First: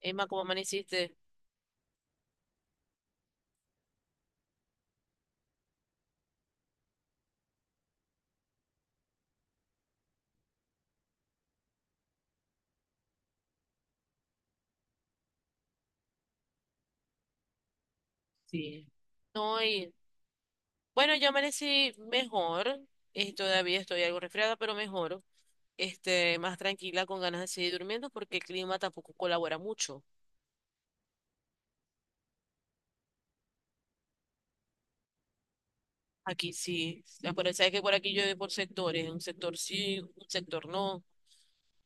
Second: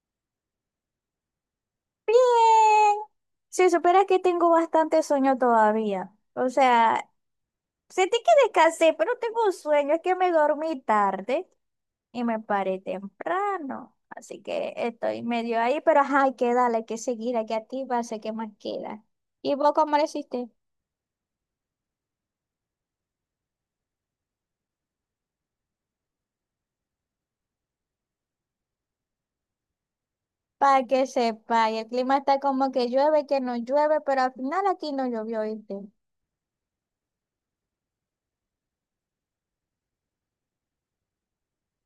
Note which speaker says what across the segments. Speaker 1: Emma, ¿cómo amaneciste?
Speaker 2: Bien, si supieras que tengo bastante sueño todavía. O sea, sentí que descansé, pero tengo un sueño, es que me dormí tarde y me paré temprano. Así que estoy medio ahí, pero ajá, hay que darle, hay que seguir, hay que activarse, ¿qué más
Speaker 1: Sí.
Speaker 2: queda? ¿Y
Speaker 1: No,
Speaker 2: vos
Speaker 1: y
Speaker 2: cómo lo hiciste?
Speaker 1: bueno, yo amanecí mejor. Todavía estoy algo resfriada, pero mejor. Más tranquila, con ganas de seguir durmiendo, porque el clima tampoco colabora mucho.
Speaker 2: Para que sepa, y el clima está como que llueve, que no llueve, pero al final aquí no llovió, ¿viste?
Speaker 1: Aquí sí. Por, sabes que por aquí llueve por sectores. Un sector sí, un sector no.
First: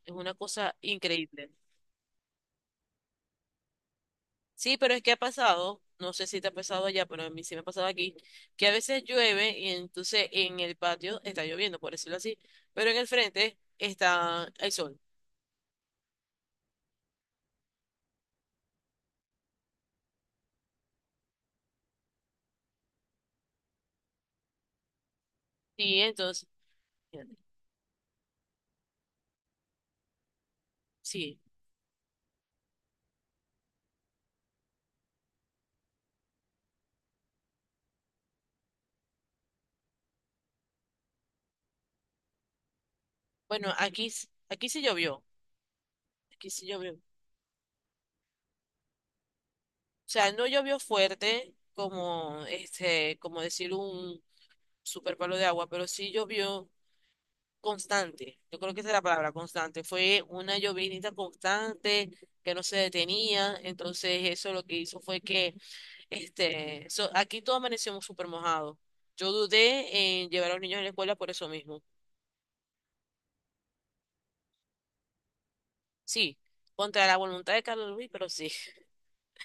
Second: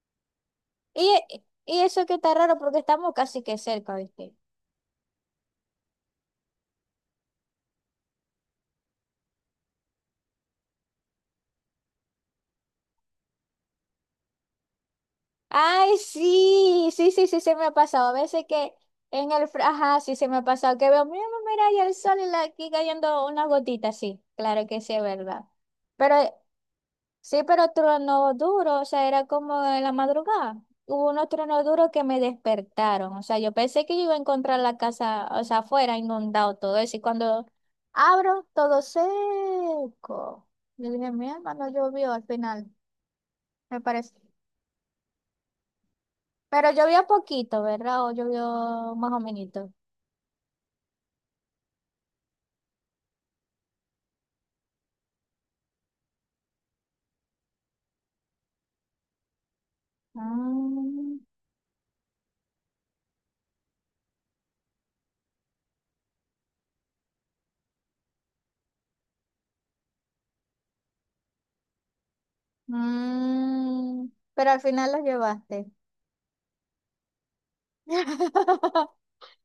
Speaker 1: Es una cosa
Speaker 2: Y,
Speaker 1: increíble.
Speaker 2: y eso que está raro porque estamos casi que cerca, ¿viste?
Speaker 1: Sí, pero es que ha pasado, no sé si te ha pasado allá, pero a mí sí me ha pasado aquí, que a veces llueve y entonces en el patio está lloviendo, por decirlo así, pero en el frente está el sol.
Speaker 2: Ay, sí, sí, sí, sí, se me ha pasado. A veces que ajá, sí, se me ha pasado que veo, mira, ahí el sol y aquí cayendo unas gotitas, sí, claro que sí, es verdad.
Speaker 1: Sí,
Speaker 2: Pero
Speaker 1: entonces,
Speaker 2: sí, pero trueno duro, o sea, era como en la madrugada. Hubo unos
Speaker 1: sí.
Speaker 2: truenos duros que me despertaron, o sea, yo pensé que yo iba a encontrar la casa, o sea, afuera, inundado todo eso, y cuando abro, todo seco. Yo dije, mi hermano llovió al final,
Speaker 1: Bueno,
Speaker 2: me
Speaker 1: aquí,
Speaker 2: parece.
Speaker 1: aquí sí llovió, aquí sí
Speaker 2: Pero
Speaker 1: llovió. O
Speaker 2: llovió poquito, ¿verdad? O llovió más o menos.
Speaker 1: sea, no llovió fuerte como, como decir un super palo de agua, pero sí llovió constante. Yo creo que esa es la palabra, constante. Fue una llovinita
Speaker 2: Mm,
Speaker 1: constante que no se detenía. Entonces, eso lo que hizo fue que, aquí todo amanecimos súper mojado. Yo dudé en llevar a los niños a la escuela por eso mismo.
Speaker 2: pero al final los llevaste.
Speaker 1: Sí, contra la voluntad de Carlos Luis, pero sí.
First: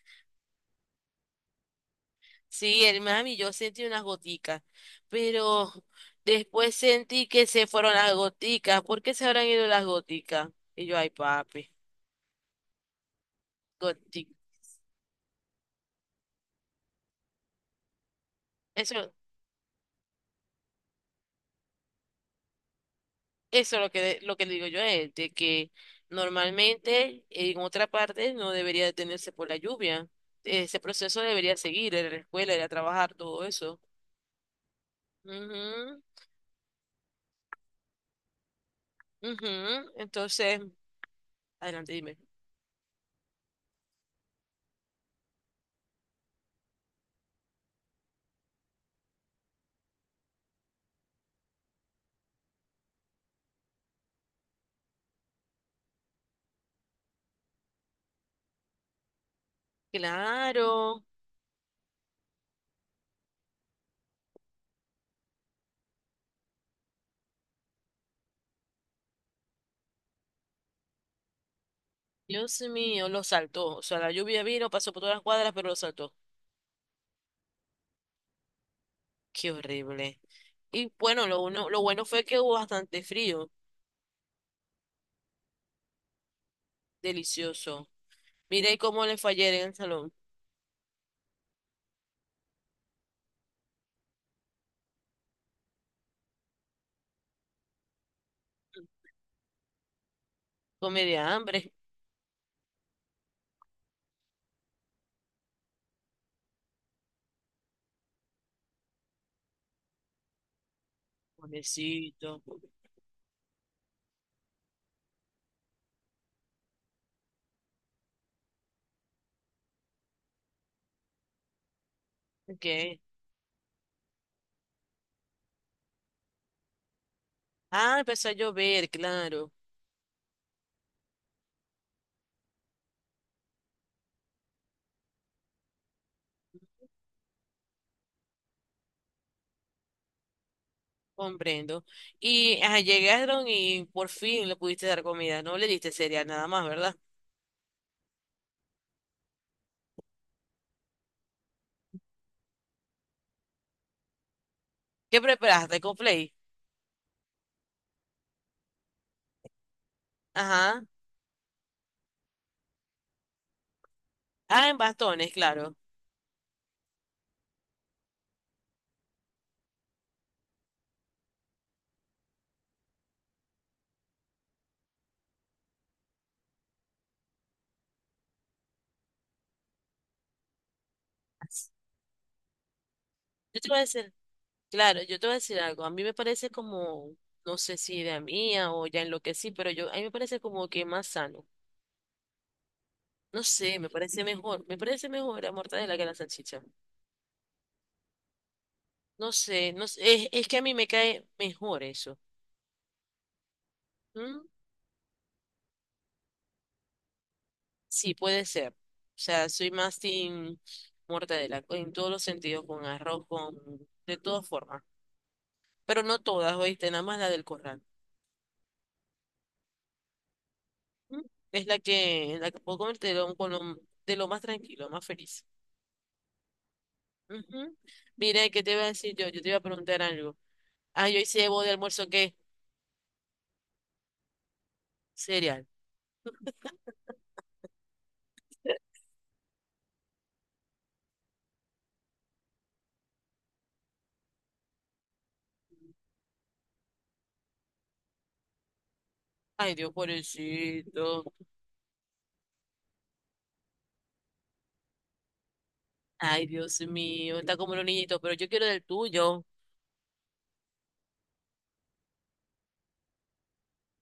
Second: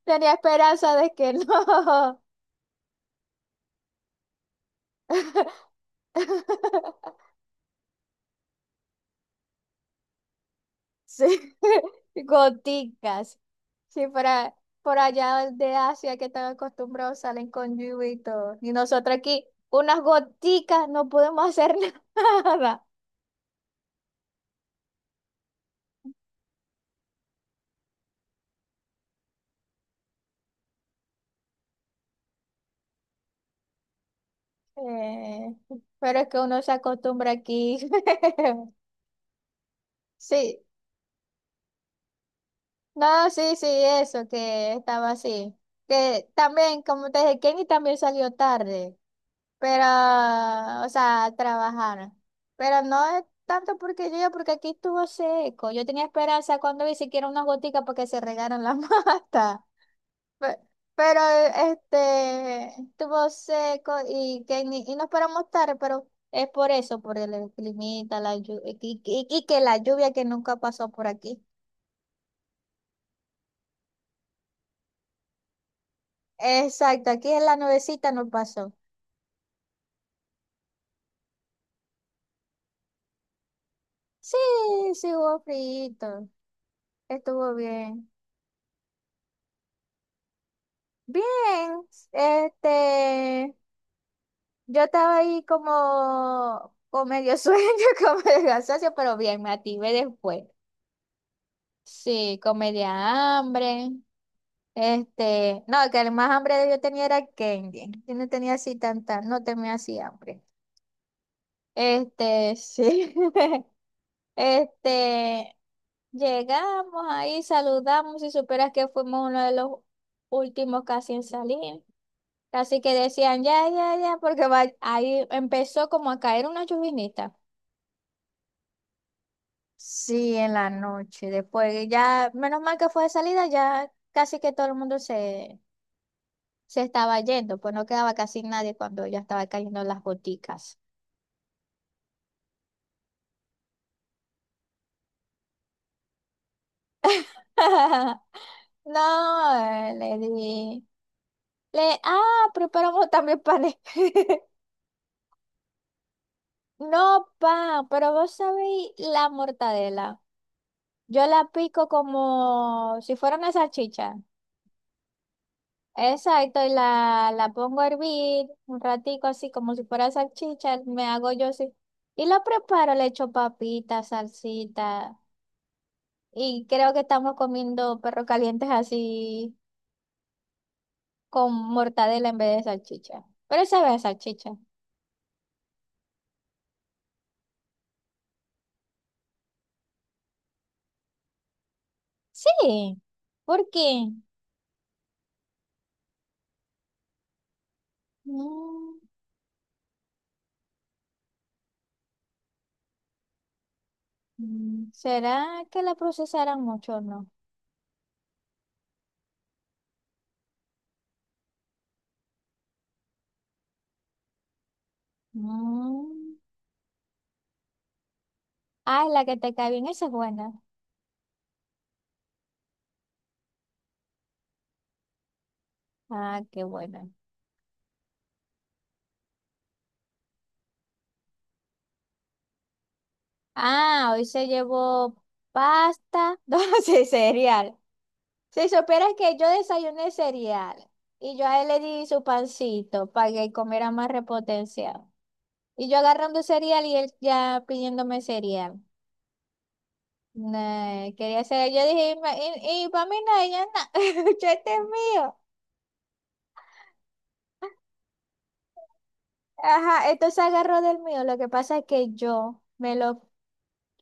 Speaker 2: Tenía esperanza de que no.
Speaker 1: Sí, el Miami, yo sentí unas goticas, pero después sentí que se fueron las goticas. ¿Por qué se habrán ido las goticas? Y yo, ay,
Speaker 2: Sí,
Speaker 1: papi,
Speaker 2: goticas. Sí,
Speaker 1: goticas.
Speaker 2: para, por allá de Asia que están acostumbrados salen con lluvia y
Speaker 1: Eso,
Speaker 2: nosotros aquí, unas goticas, no podemos hacer nada.
Speaker 1: eso es lo que le digo yo a él, de que normalmente en otra parte no debería detenerse por la lluvia. Ese proceso debería seguir, ir a la escuela, ir a trabajar, todo eso.
Speaker 2: Eh,
Speaker 1: Ujú,
Speaker 2: pero es que uno se acostumbra aquí.
Speaker 1: ujú. Entonces,
Speaker 2: Sí,
Speaker 1: adelante, dime.
Speaker 2: no, sí, sí, eso, que estaba así. Que también, como te dije, Kenny también salió tarde, pero, o sea, a trabajar. Pero no es tanto porque yo, porque aquí estuvo seco. Yo tenía esperanza cuando vi siquiera unas goticas para que se regaran las matas. Pe-
Speaker 1: Claro.
Speaker 2: Pero, este, estuvo seco y Kenny, y nos paramos tarde, pero es por eso, por el climita, la lluvia, y que la lluvia que nunca pasó por aquí.
Speaker 1: Dios mío, lo saltó. O sea, la lluvia vino, pasó por todas las cuadras, pero lo saltó.
Speaker 2: Exacto, aquí en la nubecita no pasó.
Speaker 1: Qué horrible. Y bueno, lo bueno fue que hubo bastante frío.
Speaker 2: Sí, sí hubo frío, estuvo
Speaker 1: Delicioso.
Speaker 2: bien.
Speaker 1: Miré cómo le fue ayer en el salón.
Speaker 2: Bien, este, yo estaba ahí como con medio sueño, con medio cansancio, pero bien, me activé después.
Speaker 1: Con media hambre.
Speaker 2: Sí, con media hambre. Este, no, que el más hambre que yo tenía era candy. Yo no tenía así tanta, no tenía así hambre.
Speaker 1: Pobrecito.
Speaker 2: Este, sí. Este, llegamos ahí, saludamos y superas que fuimos uno de los últimos casi en salir. Así que
Speaker 1: ¿Qué?
Speaker 2: decían, ya, ya, ya, ahí empezó como a caer una llovinita.
Speaker 1: Ah, empezó a llover, claro.
Speaker 2: Sí, en la noche. Después ya, menos mal que fue de salida, ya casi que todo el mundo se estaba yendo, pues no quedaba casi nadie cuando ya estaba cayendo las goticas.
Speaker 1: Comprendo. Y ajá, llegaron y por fin le pudiste dar comida. No le diste cereal nada más, ¿verdad?
Speaker 2: No, le di. Le, ah, preparamos también panes.
Speaker 1: ¿Qué preparaste? ¿Con play?
Speaker 2: No, pan, pero vos sabéis la mortadela.
Speaker 1: Ajá.
Speaker 2: Yo la pico como si fuera una salchicha.
Speaker 1: Ah, en bastones, claro.
Speaker 2: Exacto, y la pongo a hervir un ratico así como si fuera salchicha, me hago yo así. Y lo preparo, le echo papita, salsita. Y creo que estamos comiendo perros calientes así con mortadela en vez de salchicha.
Speaker 1: Yo
Speaker 2: Pero
Speaker 1: te voy a
Speaker 2: sabe a
Speaker 1: decir.
Speaker 2: salchicha.
Speaker 1: Claro, yo te voy a decir algo. A mí me parece como, no sé si idea mía o ya en lo que sí, pero yo, a mí me parece como que más sano.
Speaker 2: Sí,
Speaker 1: No
Speaker 2: ¿por
Speaker 1: sé, me
Speaker 2: qué?
Speaker 1: parece mejor. Me parece mejor la mortadela que la salchicha.
Speaker 2: Mm,
Speaker 1: No sé, no sé, es que a mí me cae mejor eso. ¿Mm?
Speaker 2: ¿Será que la procesaran mucho o no?
Speaker 1: Sí, puede ser. O sea, soy más team mortadela en todos los sentidos, con arroz, con, de todas formas. Pero no
Speaker 2: Mm.
Speaker 1: todas, oíste, nada más la del corral.
Speaker 2: Ah, la que te cae bien, esa es buena.
Speaker 1: ¿Mm? Es la que puedo comer de lo, de lo más tranquilo, más feliz.
Speaker 2: Ah, qué buena.
Speaker 1: Ujú. Mira, ¿qué te iba a decir yo? Yo te iba a preguntar algo. Ay, hoy hice de almuerzo, ¿qué?
Speaker 2: Ah, hoy se llevó
Speaker 1: Cereal.
Speaker 2: pasta, no sé, cereal. Si supieras que yo desayuné cereal y yo a él le di su pancito para que comiera más repotenciado. Y yo agarrando cereal y él ya pidiéndome cereal.
Speaker 1: Ay, Dios,
Speaker 2: Nah,
Speaker 1: pobrecito.
Speaker 2: quería cereal. Yo dije, y para mí no, ella no, este es mío.
Speaker 1: Ay, Dios mío. Está como un niñito, pero yo quiero del tuyo.
Speaker 2: Ajá, entonces agarró del mío. Lo que pasa es que yo me lo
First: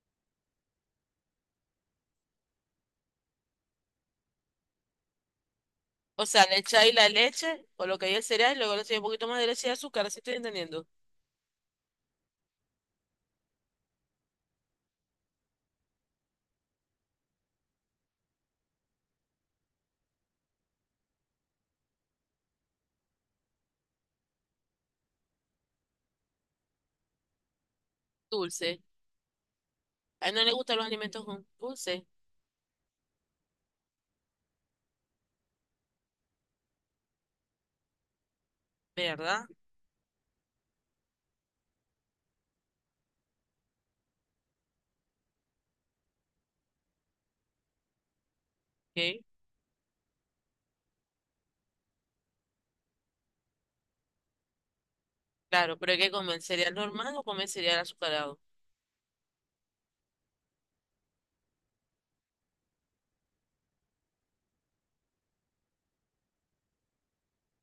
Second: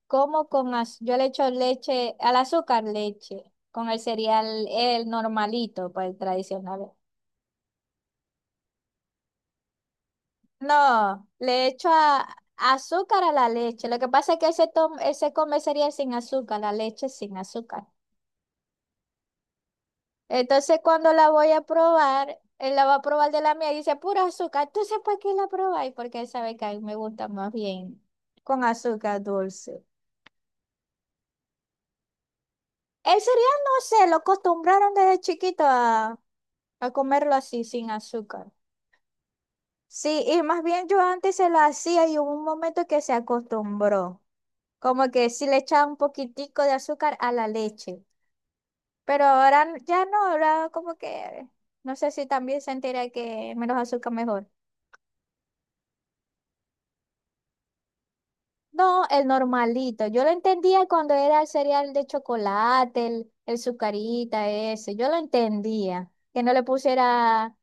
Speaker 2: como yo le echo leche, al azúcar leche, con el cereal el normalito, pues el
Speaker 1: O sea, le
Speaker 2: tradicional.
Speaker 1: echáis la leche, o lo que hay el cereal, y luego le echáis un poquito más de leche y azúcar, así estoy entendiendo.
Speaker 2: No, azúcar a la leche. Lo que pasa es que ese come cereal sin azúcar, la leche sin azúcar. Entonces cuando la voy a probar, él la va a probar de la mía y dice, pura azúcar. Entonces, ¿para qué la probáis? Porque él sabe que a mí me gusta más bien con
Speaker 1: Dulce.
Speaker 2: azúcar dulce.
Speaker 1: A él no le gustan los alimentos con dulce,
Speaker 2: El cereal, no sé, lo acostumbraron desde chiquito a comerlo así, sin azúcar.
Speaker 1: ¿verdad?
Speaker 2: Sí, y más bien yo antes se la hacía y hubo un momento que se acostumbró, como que sí le echaba un poquitico de azúcar a la leche,
Speaker 1: Ok.
Speaker 2: pero ahora ya no, ahora como que no sé si también sentirá que menos azúcar mejor.
Speaker 1: Claro, pero hay que comer cereal normal o comer cereal azucarado.
Speaker 2: No, el normalito, yo lo entendía cuando era el cereal de chocolate, el Zucarita ese, yo lo entendía, que no le pusiera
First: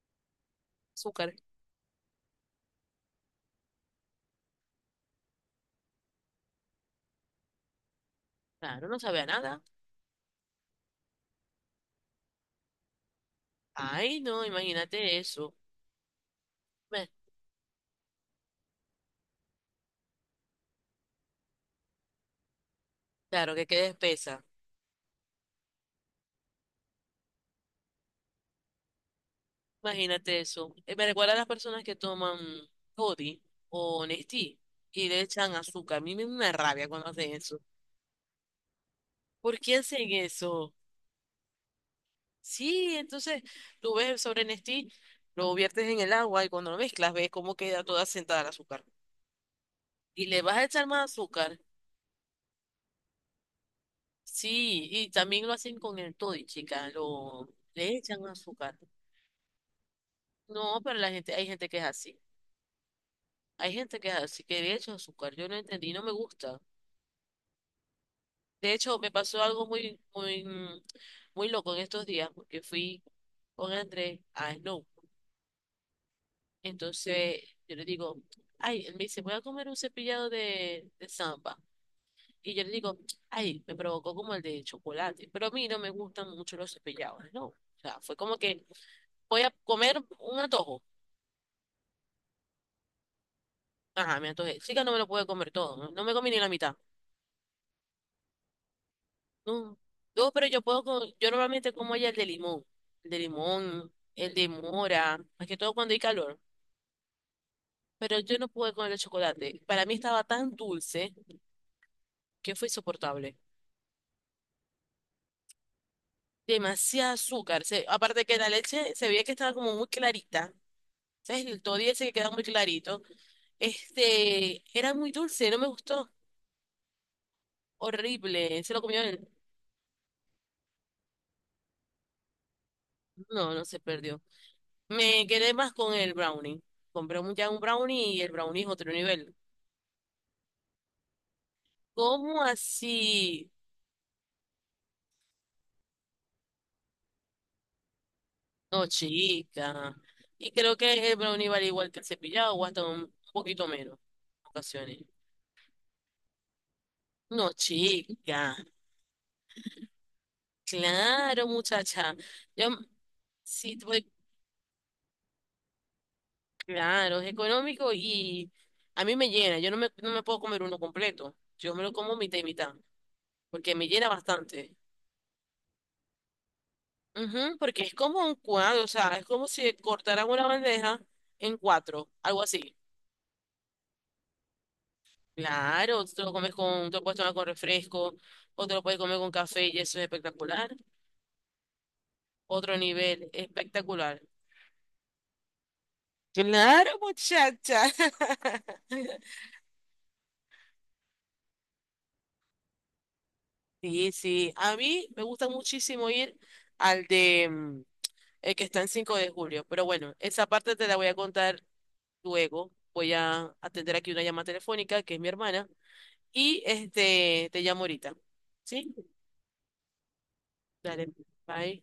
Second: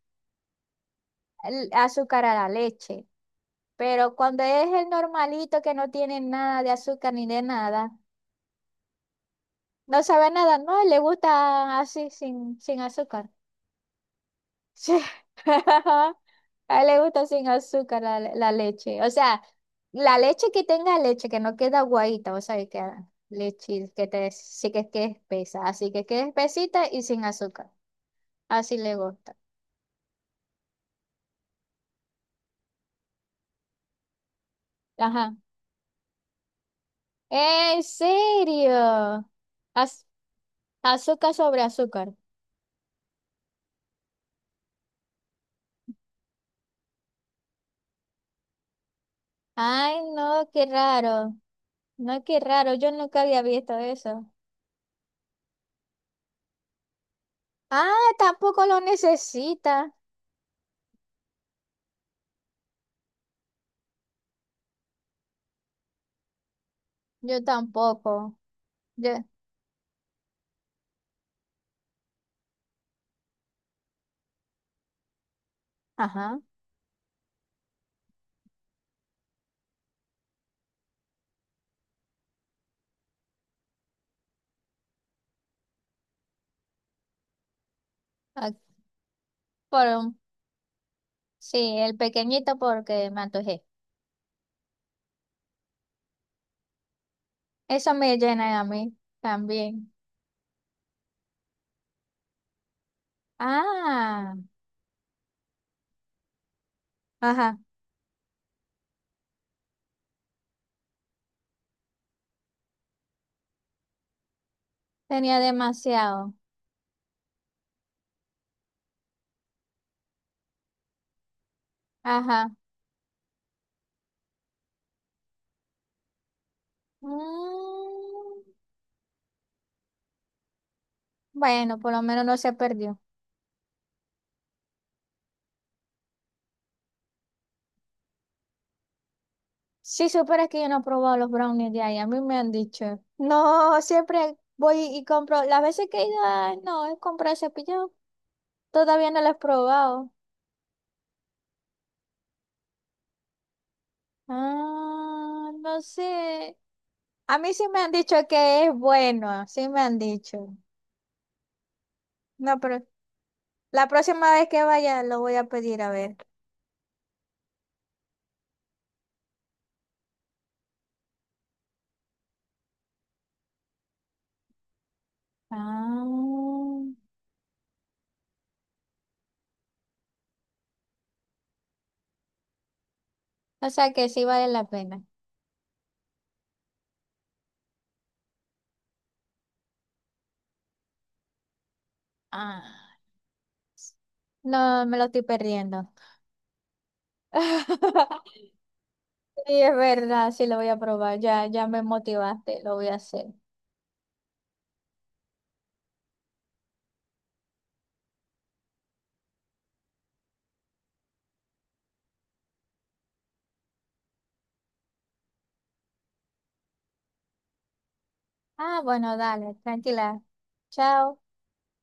Speaker 1: Azúcar.
Speaker 2: el azúcar a la leche, pero cuando es el normalito que no tiene nada de azúcar ni de nada.
Speaker 1: Claro, no sabe a nada.
Speaker 2: No sabe nada, no, le gusta así sin, sin azúcar.
Speaker 1: Ay, no,
Speaker 2: Sí.
Speaker 1: imagínate eso.
Speaker 2: A él le
Speaker 1: Ve,
Speaker 2: gusta sin azúcar la leche. O sea, la leche que tenga leche, que no queda aguadita, o sea, que queda
Speaker 1: claro, que quede
Speaker 2: leche que te,
Speaker 1: espesa.
Speaker 2: sí que es espesa, así que quede espesita y sin azúcar. Así le gusta.
Speaker 1: Imagínate eso. Me recuerda a las personas que toman Toddy o Nestí y le
Speaker 2: Ajá.
Speaker 1: echan azúcar. A mí me da una rabia cuando hacen eso.
Speaker 2: ¿En serio?
Speaker 1: ¿Por qué
Speaker 2: Az-
Speaker 1: hacen eso?
Speaker 2: azúcar sobre azúcar.
Speaker 1: Sí, entonces tú ves el sobre Nestí, lo viertes en el agua y cuando lo mezclas ves cómo queda toda sentada el azúcar.
Speaker 2: Ay,
Speaker 1: ¿Y le
Speaker 2: no,
Speaker 1: vas a
Speaker 2: qué
Speaker 1: echar más
Speaker 2: raro.
Speaker 1: azúcar?
Speaker 2: No, qué raro. Yo nunca había visto eso.
Speaker 1: Sí, y también lo hacen con el Toddy, chica.
Speaker 2: Ah,
Speaker 1: Le echan
Speaker 2: tampoco
Speaker 1: azúcar.
Speaker 2: lo necesita.
Speaker 1: No, pero la gente, hay gente que es así. Hay gente que es así, que le echan azúcar. Yo no entendí, no me gusta.
Speaker 2: Yo tampoco.
Speaker 1: De hecho, me
Speaker 2: Yo,
Speaker 1: pasó algo muy, muy, muy loco en estos días, porque fui con Andrés a Snow.
Speaker 2: ajá.
Speaker 1: Entonces, yo le digo, ay, él me dice, voy a comer un cepillado de samba. Y yo le digo, ay, me provocó como el de chocolate. Pero a mí no me gustan mucho los cepillados, ¿no? O sea, fue como
Speaker 2: Ah,
Speaker 1: que voy a
Speaker 2: Por
Speaker 1: comer
Speaker 2: un-
Speaker 1: un antojo.
Speaker 2: sí, el pequeñito porque me antojé.
Speaker 1: Ajá, me antojé. Sí que no me lo pude comer todo, no, no me comí ni la mitad.
Speaker 2: Eso me llena a mí
Speaker 1: No,
Speaker 2: también.
Speaker 1: no, pero yo puedo, yo normalmente como ya el de limón, el de limón, el
Speaker 2: Ah,
Speaker 1: de mora, más que todo cuando hay calor,
Speaker 2: ajá.
Speaker 1: pero yo no pude con el de chocolate. Para mí estaba tan dulce que fue insoportable.
Speaker 2: Tenía demasiado.
Speaker 1: Demasiado azúcar, aparte que la leche se veía que estaba como muy clarita, ¿sabes? El toddy ese que queda muy
Speaker 2: Ajá.
Speaker 1: clarito. Era muy dulce, no me gustó,
Speaker 2: Mm,
Speaker 1: horrible, se lo comió él.
Speaker 2: bueno, por lo menos no se perdió.
Speaker 1: No, no se perdió. Me quedé más con el brownie. Compré ya un brownie y el brownie es otro nivel.
Speaker 2: Si supieras que yo no he probado los brownies de ahí, a mí me
Speaker 1: ¿Cómo
Speaker 2: han dicho.
Speaker 1: así?
Speaker 2: No, siempre voy y compro. Las veces que he ido, ah, no, he comprado cepillo.
Speaker 1: No,
Speaker 2: Todavía no lo he
Speaker 1: chica.
Speaker 2: probado.
Speaker 1: Y creo que el brownie vale igual que el cepillado o hasta un poquito menos en ocasiones.
Speaker 2: Ah, no sé. A
Speaker 1: No,
Speaker 2: mí sí me han dicho
Speaker 1: chica.
Speaker 2: que es bueno, sí me han dicho.
Speaker 1: Claro, muchacha.
Speaker 2: No,
Speaker 1: Yo
Speaker 2: pero
Speaker 1: sí,
Speaker 2: la
Speaker 1: pues,
Speaker 2: próxima vez que vaya lo voy a pedir a ver.
Speaker 1: claro, es económico y a mí me llena. Yo no me, No me puedo comer uno completo. Yo me lo como mitad y mitad porque me llena bastante.
Speaker 2: Ah, o
Speaker 1: Ujú, porque es como un cuadro, o sea, es como si cortaran una bandeja en cuatro, algo así.
Speaker 2: sea que sí vale la pena.
Speaker 1: Claro, tú te lo comes con, te lo puedes tomar con refresco, o te lo puedes comer con café y eso es espectacular. Otro
Speaker 2: Ah,
Speaker 1: nivel, espectacular.
Speaker 2: no, me lo estoy perdiendo.
Speaker 1: Claro, muchacha.
Speaker 2: Sí, es verdad, sí lo voy a probar. Ya, ya me motivaste, lo voy a hacer.
Speaker 1: Sí, sí. A mí me gusta muchísimo ir al de el que está en 5 de Julio. Pero bueno, esa parte te la voy a contar luego. Voy a atender aquí una llamada telefónica, que es mi hermana. Y este te llamo ahorita.
Speaker 2: Ah,
Speaker 1: ¿Sí?
Speaker 2: bueno, dale, tranquila.
Speaker 1: Dale.
Speaker 2: Chao.
Speaker 1: Bye.